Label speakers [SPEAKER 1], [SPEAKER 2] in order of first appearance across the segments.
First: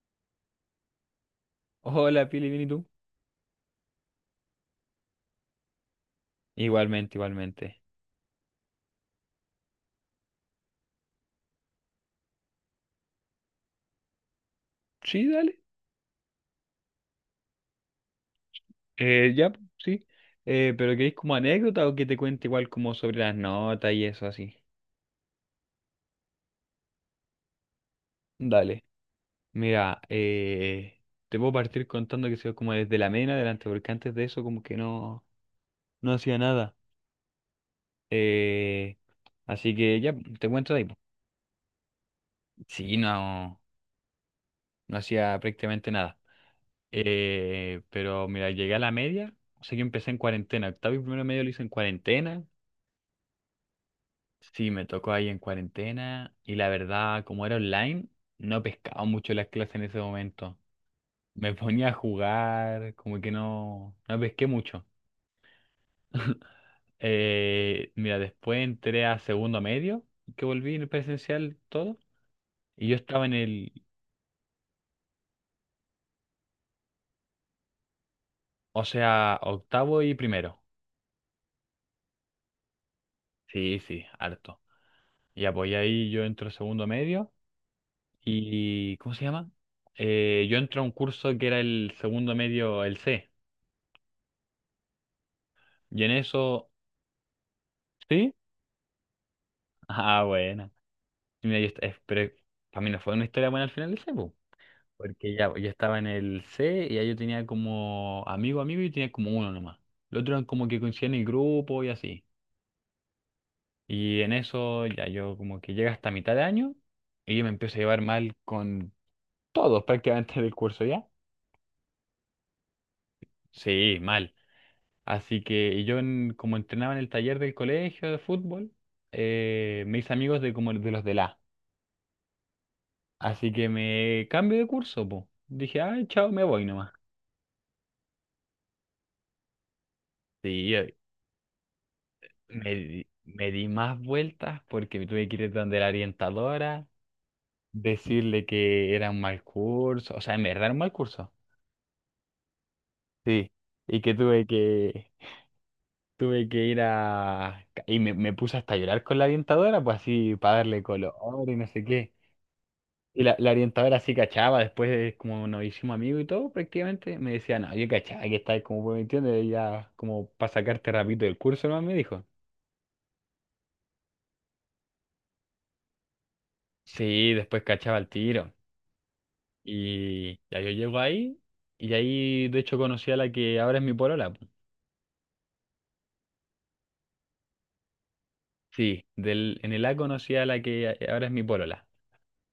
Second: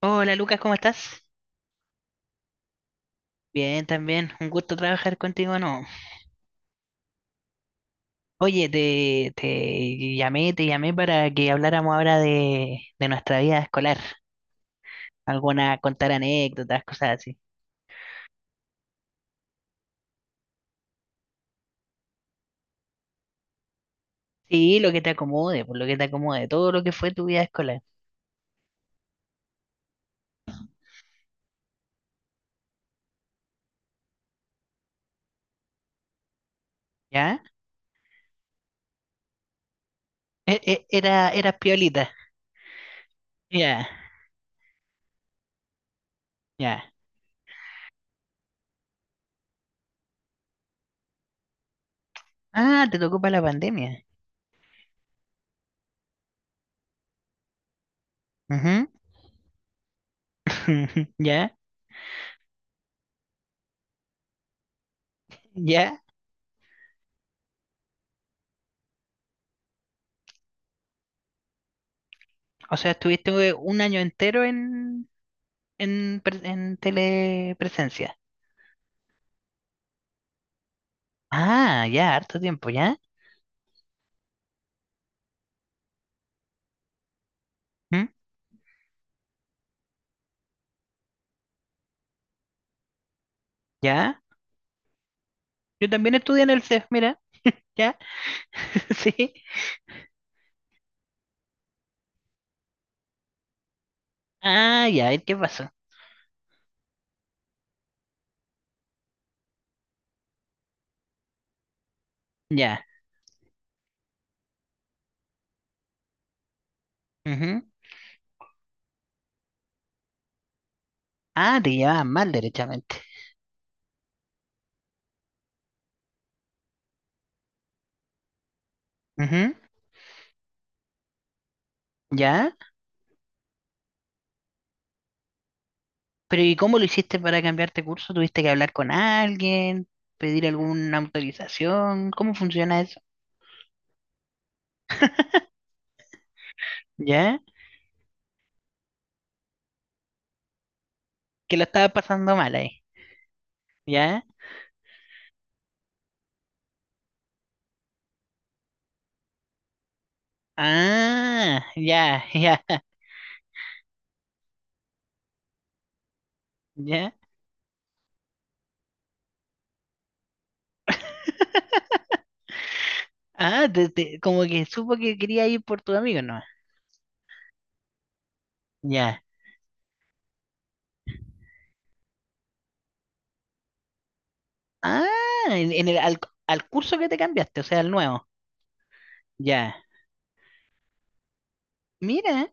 [SPEAKER 1] Hola Lucas, ¿cómo estás?
[SPEAKER 2] Hola, Pili, ¿bien y tú?
[SPEAKER 1] Bien, también. Un gusto trabajar contigo, ¿no?
[SPEAKER 2] Igualmente, igualmente.
[SPEAKER 1] Oye, te llamé para que habláramos ahora de nuestra vida escolar.
[SPEAKER 2] Sí, dale.
[SPEAKER 1] Alguna, contar anécdotas, cosas así.
[SPEAKER 2] Ya, pues, sí. Pero ¿queréis como anécdota o que te cuente igual como sobre las notas y eso así?
[SPEAKER 1] Sí, lo que te acomode, por lo que te acomode, todo lo que fue tu vida escolar.
[SPEAKER 2] Dale. Mira, te puedo partir contando que soy como desde la MENA adelante, porque antes de eso como que no hacía nada.
[SPEAKER 1] ¿Ya?
[SPEAKER 2] Eh, Así que ya, te cuento de ahí. Po.
[SPEAKER 1] Eras piolita.
[SPEAKER 2] Sí, no,
[SPEAKER 1] Ya,
[SPEAKER 2] no hacía prácticamente nada.
[SPEAKER 1] ya.
[SPEAKER 2] Pero mira, llegué a la media, o sea, yo empecé en cuarentena. Octavo y primero medio lo hice en cuarentena.
[SPEAKER 1] Ah, te tocó para la pandemia.
[SPEAKER 2] Sí, me tocó ahí en cuarentena y la verdad, como era online, no
[SPEAKER 1] Ujú.
[SPEAKER 2] pescaba mucho las clases en ese momento.
[SPEAKER 1] Ya,
[SPEAKER 2] Me ponía a jugar, como que no pesqué mucho.
[SPEAKER 1] ya.
[SPEAKER 2] Mira, después entré a segundo medio, que volví en presencial todo,
[SPEAKER 1] O
[SPEAKER 2] y
[SPEAKER 1] sea,
[SPEAKER 2] yo estaba en
[SPEAKER 1] estuviste
[SPEAKER 2] el,
[SPEAKER 1] un año entero en telepresencia.
[SPEAKER 2] o sea, octavo y primero.
[SPEAKER 1] Ah, ya, harto tiempo, ¿ya?
[SPEAKER 2] Sí, sí, harto. Y apoyé ahí yo entro a segundo medio
[SPEAKER 1] ¿Mm?
[SPEAKER 2] y, ¿cómo se llama? Yo entro a un curso que era el segundo medio, el C.
[SPEAKER 1] ¿Ya? Yo
[SPEAKER 2] Y en
[SPEAKER 1] también estudié en el
[SPEAKER 2] eso
[SPEAKER 1] CEF, mira, ¿ya?
[SPEAKER 2] ¿sí?
[SPEAKER 1] Sí.
[SPEAKER 2] Ah, buena. Y mira, yo, pero para mí no fue una historia buena al final ese, po.
[SPEAKER 1] Ah, ya, ¿y qué
[SPEAKER 2] Porque ya, pues,
[SPEAKER 1] pasó?
[SPEAKER 2] yo estaba en el C y ahí yo tenía como amigo y tenía como uno nomás. Los otros eran como que coincidían en el grupo y así.
[SPEAKER 1] Ya.
[SPEAKER 2] Y en eso ya yo como que llega hasta mitad de año y yo me
[SPEAKER 1] Ujú.
[SPEAKER 2] empiezo a llevar mal con todos prácticamente del curso ya.
[SPEAKER 1] Ah, te llevabas mal, derechamente.
[SPEAKER 2] Sí, mal. Así que y yo como entrenaba en el taller del colegio de fútbol,
[SPEAKER 1] Ujú.
[SPEAKER 2] me hice amigos de como de los de la.
[SPEAKER 1] ¿Ya?
[SPEAKER 2] Así que me cambio de curso, po. Dije, ay, chao,
[SPEAKER 1] Pero
[SPEAKER 2] me
[SPEAKER 1] ¿y
[SPEAKER 2] voy
[SPEAKER 1] cómo lo
[SPEAKER 2] nomás.
[SPEAKER 1] hiciste para cambiarte curso? ¿Tuviste que hablar con alguien? ¿Pedir
[SPEAKER 2] Sí,
[SPEAKER 1] alguna autorización? ¿Cómo funciona eso?
[SPEAKER 2] me di más vueltas porque me tuve que ir donde la orientadora,
[SPEAKER 1] ¿Ya?
[SPEAKER 2] decirle que era un mal curso, o sea, en verdad era un mal curso.
[SPEAKER 1] Que lo estaba pasando mal ahí.
[SPEAKER 2] Sí, y que
[SPEAKER 1] ¿Ya?
[SPEAKER 2] tuve que ir a... Y me puse hasta a llorar con la orientadora, pues así, para darle color y
[SPEAKER 1] Ah,
[SPEAKER 2] no sé qué.
[SPEAKER 1] ya, ya,
[SPEAKER 2] Y la orientadora sí cachaba, después de como nos hicimos amigos y todo,
[SPEAKER 1] ya.
[SPEAKER 2] prácticamente, me decía, no, yo cachaba que estáis como pues, me entiendes, ya como para sacarte rapidito del curso, ¿no? Me dijo.
[SPEAKER 1] Ah, como que supo que quería ir por tu amigo, ¿no?
[SPEAKER 2] Sí, después cachaba el tiro.
[SPEAKER 1] Ya.
[SPEAKER 2] Y ya yo llego ahí, y ahí de hecho conocí a la que ahora es mi polola. Po.
[SPEAKER 1] Ah, en, en el, al, al curso que te cambiaste, o sea, al nuevo.
[SPEAKER 2] Sí, del, en
[SPEAKER 1] Ya.
[SPEAKER 2] el A conocí a la que ahora es mi polola.
[SPEAKER 1] Mira,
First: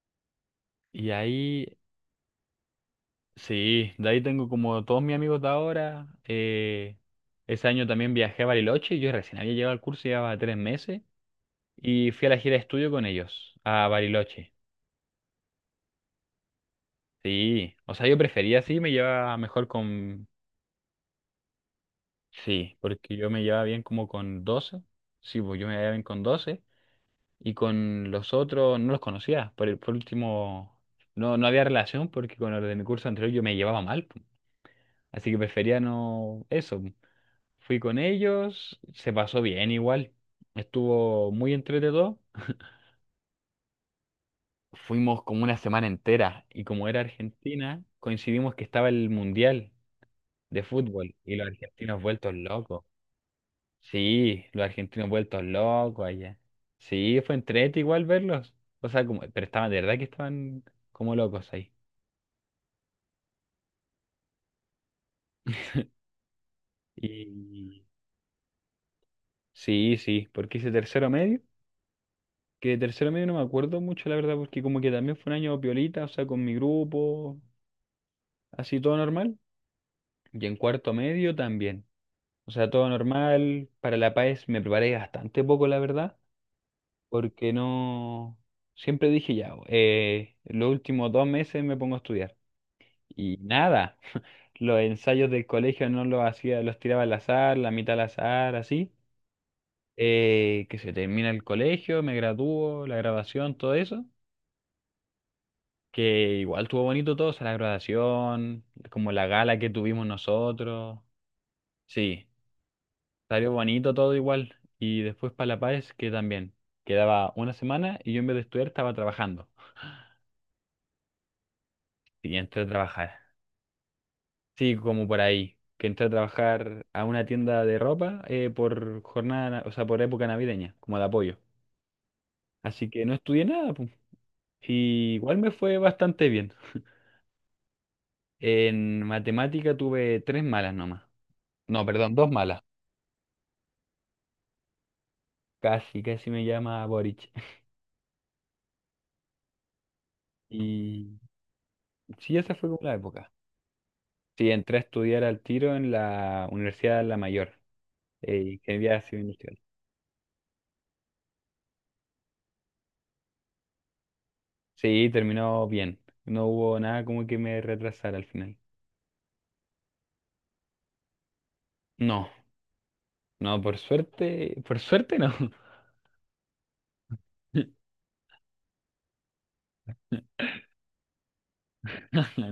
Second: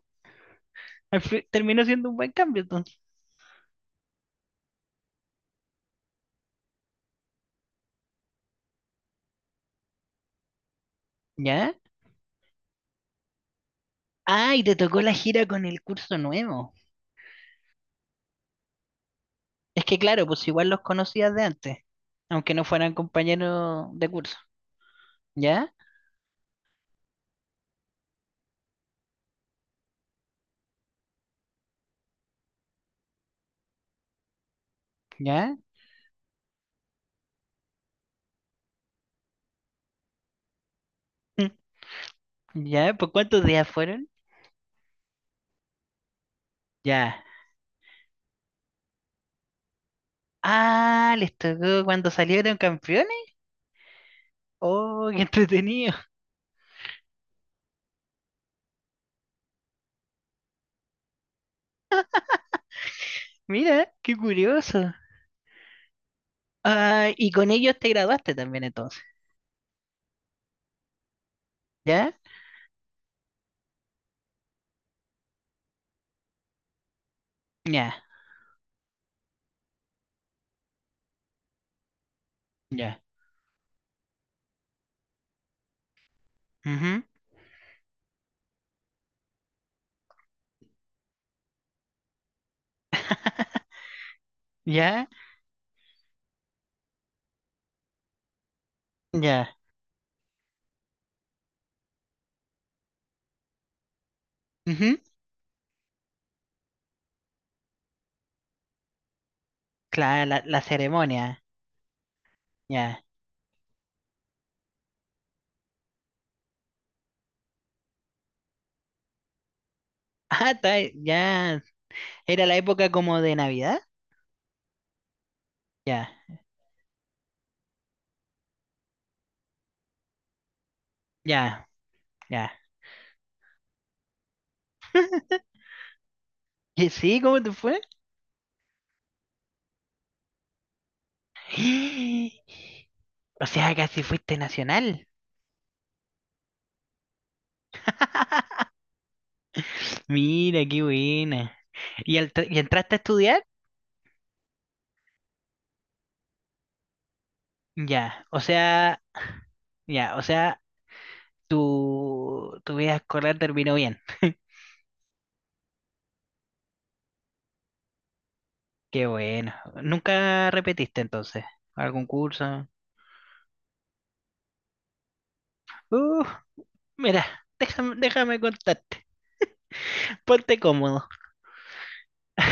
[SPEAKER 2] Y ahí,
[SPEAKER 1] terminó siendo un buen cambio entonces.
[SPEAKER 2] sí, de ahí tengo como todos mis amigos de ahora. Ese año también viajé a Bariloche, yo recién había llegado al curso, llevaba tres meses.
[SPEAKER 1] Ya.
[SPEAKER 2] Y fui a la gira de estudio con ellos, a Bariloche.
[SPEAKER 1] Ah, y te tocó la gira con el curso nuevo.
[SPEAKER 2] Sí, o sea, yo prefería sí, me llevaba mejor
[SPEAKER 1] Es que claro,
[SPEAKER 2] con...
[SPEAKER 1] pues igual los conocías de antes, aunque no
[SPEAKER 2] Sí,
[SPEAKER 1] fueran
[SPEAKER 2] porque yo me llevaba bien
[SPEAKER 1] compañeros
[SPEAKER 2] como
[SPEAKER 1] de curso.
[SPEAKER 2] con doce. Sí, pues yo
[SPEAKER 1] ¿Ya?
[SPEAKER 2] me llevaba bien con doce. Y con los otros no los conocía. Por último, no, no había relación porque con los de mi curso anterior yo me llevaba mal. Po. Así que
[SPEAKER 1] ¿Ya?
[SPEAKER 2] prefería no eso. Po. Fui con ellos, se pasó bien igual. Estuvo
[SPEAKER 1] Mm,
[SPEAKER 2] muy entretenido.
[SPEAKER 1] ¿Ya? ¿Por cuántos días fueron?
[SPEAKER 2] Fuimos como una semana entera y como era
[SPEAKER 1] Ya.
[SPEAKER 2] Argentina, coincidimos que estaba el Mundial de
[SPEAKER 1] Ah,
[SPEAKER 2] fútbol
[SPEAKER 1] les
[SPEAKER 2] y los
[SPEAKER 1] tocó
[SPEAKER 2] argentinos
[SPEAKER 1] cuando
[SPEAKER 2] vueltos
[SPEAKER 1] salieron
[SPEAKER 2] locos.
[SPEAKER 1] campeones.
[SPEAKER 2] Sí, los argentinos
[SPEAKER 1] Oh, qué
[SPEAKER 2] vueltos
[SPEAKER 1] entretenido.
[SPEAKER 2] locos allá. Sí, fue entrete igual verlos. O sea, como, pero estaban, de verdad que estaban como locos ahí.
[SPEAKER 1] Mira, qué curioso. Ah, y con ellos
[SPEAKER 2] Y
[SPEAKER 1] te graduaste también entonces.
[SPEAKER 2] sí, sí, porque hice tercero medio,
[SPEAKER 1] ¿Ya?
[SPEAKER 2] que de tercero medio no me acuerdo mucho, la verdad, porque como que también fue un año piolita, o sea, con mi grupo,
[SPEAKER 1] Ya.
[SPEAKER 2] así todo normal. Y en cuarto medio también. O sea, todo
[SPEAKER 1] Ya.
[SPEAKER 2] normal. Para La Paz me preparé bastante poco, la verdad,
[SPEAKER 1] Ujú.
[SPEAKER 2] porque no... Siempre dije ya, los últimos dos meses me pongo a estudiar. Y nada, los
[SPEAKER 1] Ya,
[SPEAKER 2] ensayos del colegio no los hacía, los tiraba al azar, la mitad al azar, así.
[SPEAKER 1] ya.
[SPEAKER 2] Que se termina el colegio, me gradúo, la graduación, todo eso.
[SPEAKER 1] Ujú.
[SPEAKER 2] Que igual estuvo bonito todo, o sea, la graduación, como la gala que tuvimos
[SPEAKER 1] Claro, la
[SPEAKER 2] nosotros.
[SPEAKER 1] ceremonia.
[SPEAKER 2] Sí.
[SPEAKER 1] Ya.
[SPEAKER 2] Salió bonito todo igual. Y después para La Paz, que también. Quedaba una semana y yo en vez de estudiar estaba trabajando.
[SPEAKER 1] Ah, está, ya.
[SPEAKER 2] Y
[SPEAKER 1] Era la
[SPEAKER 2] entré a
[SPEAKER 1] época
[SPEAKER 2] trabajar.
[SPEAKER 1] como de Navidad.
[SPEAKER 2] Sí, como por ahí. Que entré
[SPEAKER 1] Ya,
[SPEAKER 2] a trabajar a una tienda de ropa por jornada, o sea, por época navideña, como de apoyo.
[SPEAKER 1] ya, ya.
[SPEAKER 2] Así que no estudié nada, pues. Y igual me fue bastante bien.
[SPEAKER 1] ¿Y sí? ¿Cómo te fue?
[SPEAKER 2] En matemática tuve tres malas nomás. No, perdón, dos malas.
[SPEAKER 1] O sea, casi fuiste nacional.
[SPEAKER 2] Casi, casi me llama Boric.
[SPEAKER 1] Mira, qué
[SPEAKER 2] Y
[SPEAKER 1] buena. ¿Y, al-
[SPEAKER 2] sí, esa
[SPEAKER 1] y
[SPEAKER 2] fue como
[SPEAKER 1] entraste
[SPEAKER 2] la
[SPEAKER 1] a
[SPEAKER 2] época.
[SPEAKER 1] estudiar?
[SPEAKER 2] Sí, entré a estudiar al tiro en la Universidad de La Mayor,
[SPEAKER 1] Ya, o sea,
[SPEAKER 2] Ingeniería Civil Industrial.
[SPEAKER 1] ya, o sea, tu vida escolar terminó bien.
[SPEAKER 2] Sí, terminó bien. No hubo nada como que me retrasara al final.
[SPEAKER 1] Qué bueno. ¿Nunca repetiste entonces? ¿Algún
[SPEAKER 2] No,
[SPEAKER 1] curso?
[SPEAKER 2] no, por suerte no.
[SPEAKER 1] Uh. Mira, déjame, déjame contarte. Ponte cómodo.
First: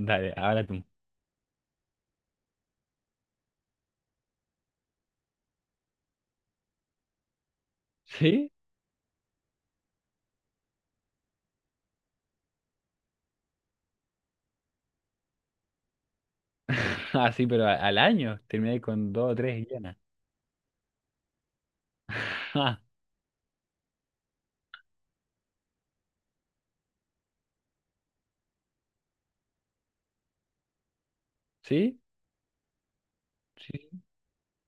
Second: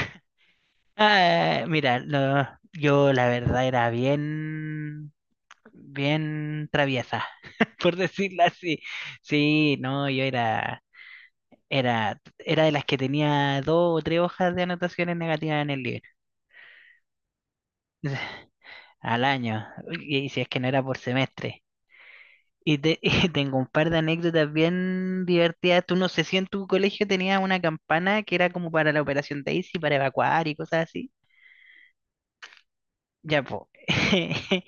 [SPEAKER 2] Dale, ahora tú.
[SPEAKER 1] Ah, mira, yo la verdad era bien, bien traviesa, por decirlo
[SPEAKER 2] ¿Sí?
[SPEAKER 1] así. Sí, no, yo era de las que tenía dos o tres hojas de anotaciones negativas en el libro
[SPEAKER 2] Ah, sí, pero al año terminé con
[SPEAKER 1] al
[SPEAKER 2] dos o
[SPEAKER 1] año,
[SPEAKER 2] tres llenas.
[SPEAKER 1] y si es que no era por semestre.
[SPEAKER 2] Ah,
[SPEAKER 1] Y tengo un par de anécdotas bien divertidas. Tú no sé si en tu colegio tenías una campana que era como para la Operación Daisy, para evacuar y cosas así.
[SPEAKER 2] ¿sí?
[SPEAKER 1] Ya, po.
[SPEAKER 2] Sí,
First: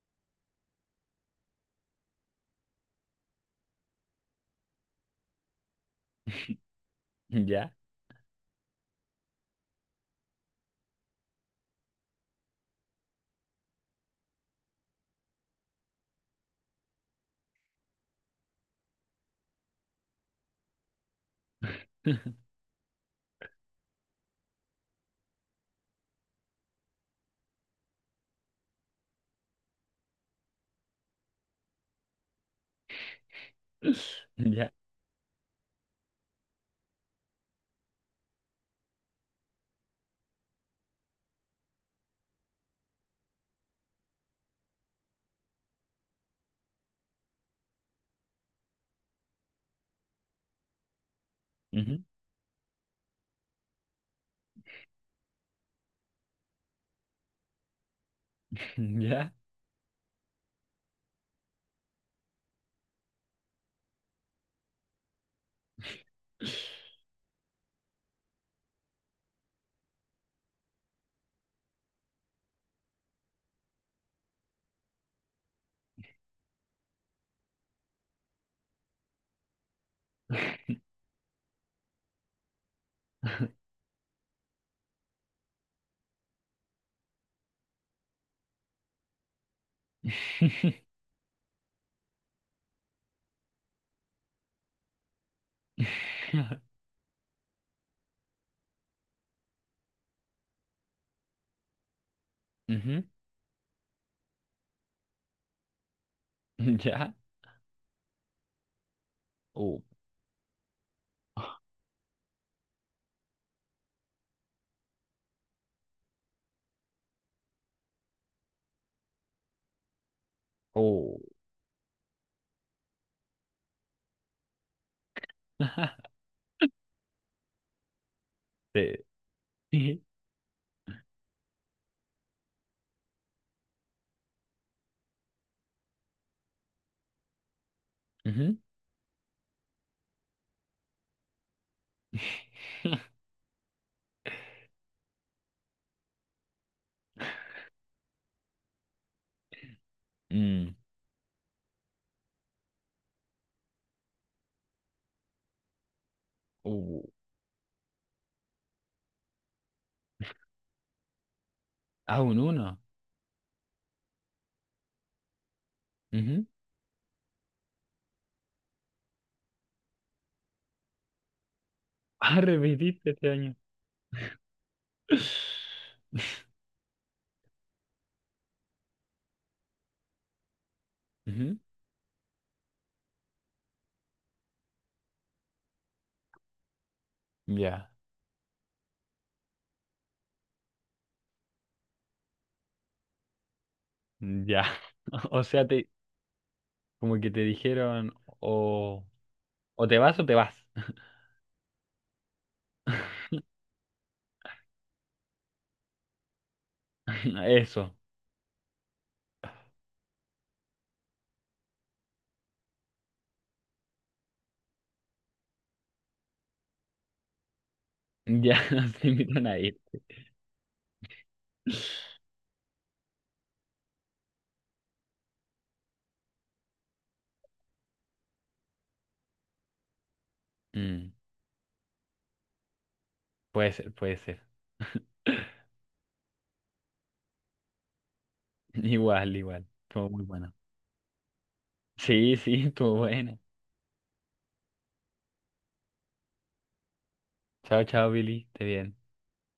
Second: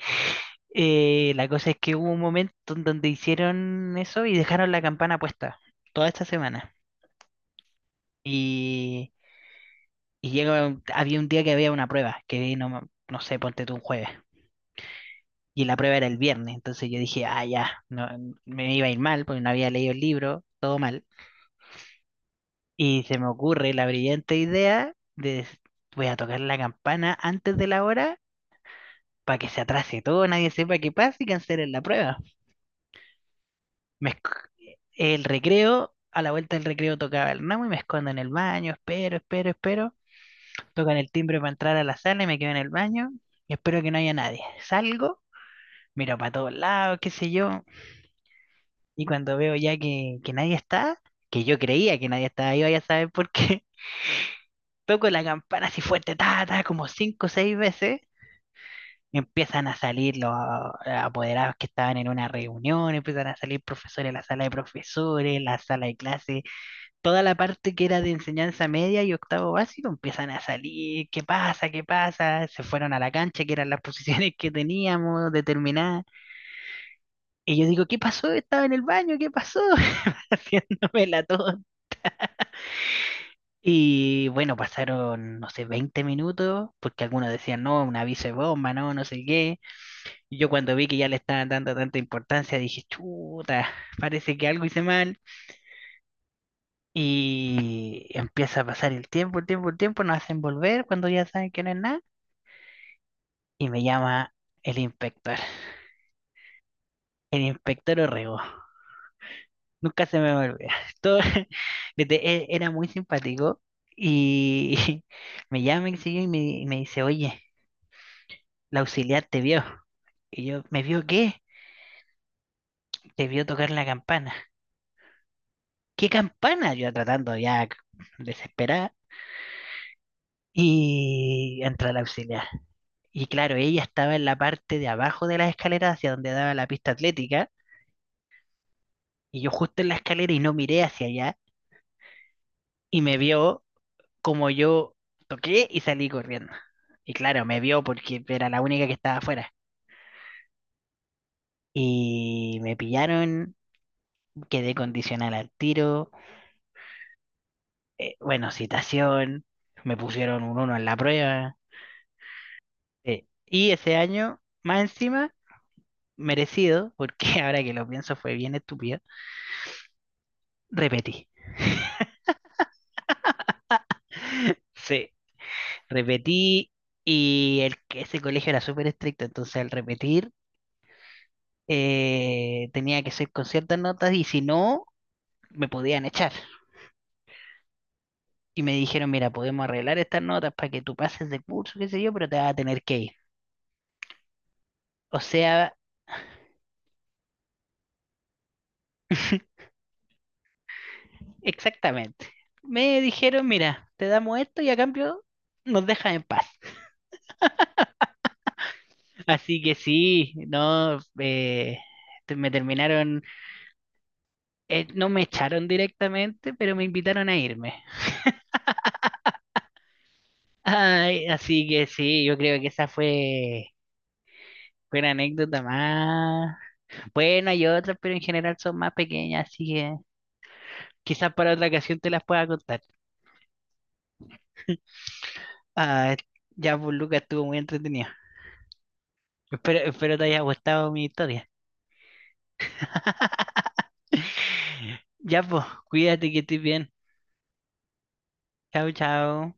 [SPEAKER 1] La cosa es que hubo un momento en donde hicieron eso y dejaron la campana puesta toda esta semana.
[SPEAKER 2] ya.
[SPEAKER 1] Y, y había un día que había una prueba, que no, no sé, ponte tú un jueves. Y la prueba era el viernes. Entonces yo dije, ah, ya, no, me iba a ir mal porque no había leído el libro, todo mal. Y se me ocurre la brillante idea voy a tocar la campana antes de la hora para que se atrase todo, nadie sepa qué pasa y cancelen la prueba. Me,
[SPEAKER 2] Ya.
[SPEAKER 1] el recreo, a la vuelta del recreo tocaba el ramo y me escondo en el baño, espero, espero, espero. Tocan el timbre para entrar a la sala y me quedo en el baño y espero que no haya nadie. Salgo, miro para todos lados, qué sé yo, y cuando veo ya que nadie está, que yo creía
[SPEAKER 2] Ujú.
[SPEAKER 1] que nadie estaba ahí, vaya a saber por qué, toco la campana así fuerte, ta, ta, como cinco o seis veces.
[SPEAKER 2] Ya.
[SPEAKER 1] Empiezan a salir los apoderados que estaban en una reunión, empiezan a salir profesores de la sala de profesores, la sala de clases, toda la parte que era de enseñanza media y octavo básico empiezan a salir, ¿qué pasa? ¿Qué pasa? Se fueron a la cancha, que eran las posiciones que teníamos determinadas. Y yo digo, ¿qué pasó? Estaba en el baño, ¿qué pasó? Haciéndome la tos. Y bueno, pasaron, no sé, 20 minutos, porque algunos decían, no, un aviso de bomba, no, no sé qué. Y yo cuando vi que ya le estaban dando tanta importancia, dije, chuta, parece que algo hice mal. Y empieza a pasar el tiempo, el tiempo, el tiempo, nos hacen volver cuando ya saben que no es nada.
[SPEAKER 2] Ujú.
[SPEAKER 1] Y me llama el inspector,
[SPEAKER 2] Ya.
[SPEAKER 1] el inspector Orrego.
[SPEAKER 2] Oh,
[SPEAKER 1] Nunca se me va a olvidar. Todo, era muy simpático y me llama y sigue y me dice, oye, la auxiliar te vio. Y yo, ¿me vio
[SPEAKER 2] oh.
[SPEAKER 1] qué? Te vio tocar la campana. ¿Qué campana? Yo tratando ya desesperada.
[SPEAKER 2] Te dije.
[SPEAKER 1] Y entra la auxiliar. Y claro, ella estaba en la parte de abajo de las escaleras hacia donde daba la pista atlética,
[SPEAKER 2] Ujú.
[SPEAKER 1] y yo justo en la escalera y no miré hacia allá, y me vio como yo toqué y salí corriendo. Y claro, me vio porque era la única que estaba afuera.
[SPEAKER 2] Mm.
[SPEAKER 1] Y me pillaron, quedé condicional al tiro,
[SPEAKER 2] Uh,
[SPEAKER 1] bueno, citación, me pusieron un uno en la prueba.
[SPEAKER 2] ah, un uno.
[SPEAKER 1] Y ese año, más encima,
[SPEAKER 2] Ujú.
[SPEAKER 1] merecido, porque ahora que lo pienso fue bien estúpido, repetí.
[SPEAKER 2] Ah, repetiste este año.
[SPEAKER 1] Sí, repetí. Ese colegio era súper estricto, entonces al repetir
[SPEAKER 2] Ujú.
[SPEAKER 1] tenía que ser con ciertas notas y si no, me podían echar.
[SPEAKER 2] Ya,
[SPEAKER 1] Y me dijeron, mira, podemos arreglar estas notas para que tú pases de curso, qué sé yo, pero te vas a tener que ir.
[SPEAKER 2] ya.
[SPEAKER 1] O
[SPEAKER 2] O sea,
[SPEAKER 1] sea,
[SPEAKER 2] como que te dijeron o, o te vas o te vas.
[SPEAKER 1] exactamente. Me dijeron, mira, te damos esto y a cambio nos dejas en paz.
[SPEAKER 2] Eso.
[SPEAKER 1] Así que sí, no, me terminaron, no me echaron directamente, pero me invitaron a irme.
[SPEAKER 2] Ya se invitan a ir.
[SPEAKER 1] Ay, así que sí, yo creo que esa fue una anécdota más. Bueno, hay otras, pero en general son más pequeñas, así que
[SPEAKER 2] Mm,
[SPEAKER 1] quizás para otra ocasión te las pueda contar.
[SPEAKER 2] puede ser, puede ser.
[SPEAKER 1] Ah, ya, pues Lucas, estuvo muy entretenido.
[SPEAKER 2] Igual, igual.
[SPEAKER 1] Espero,
[SPEAKER 2] Estuvo
[SPEAKER 1] espero te
[SPEAKER 2] muy
[SPEAKER 1] haya
[SPEAKER 2] bueno.
[SPEAKER 1] gustado mi historia.
[SPEAKER 2] Sí, sí, estuvo buena.
[SPEAKER 1] Ya, pues, cuídate que estés bien.
[SPEAKER 2] Chao, chao, Billy. Esté
[SPEAKER 1] Chao,
[SPEAKER 2] bien.
[SPEAKER 1] chao.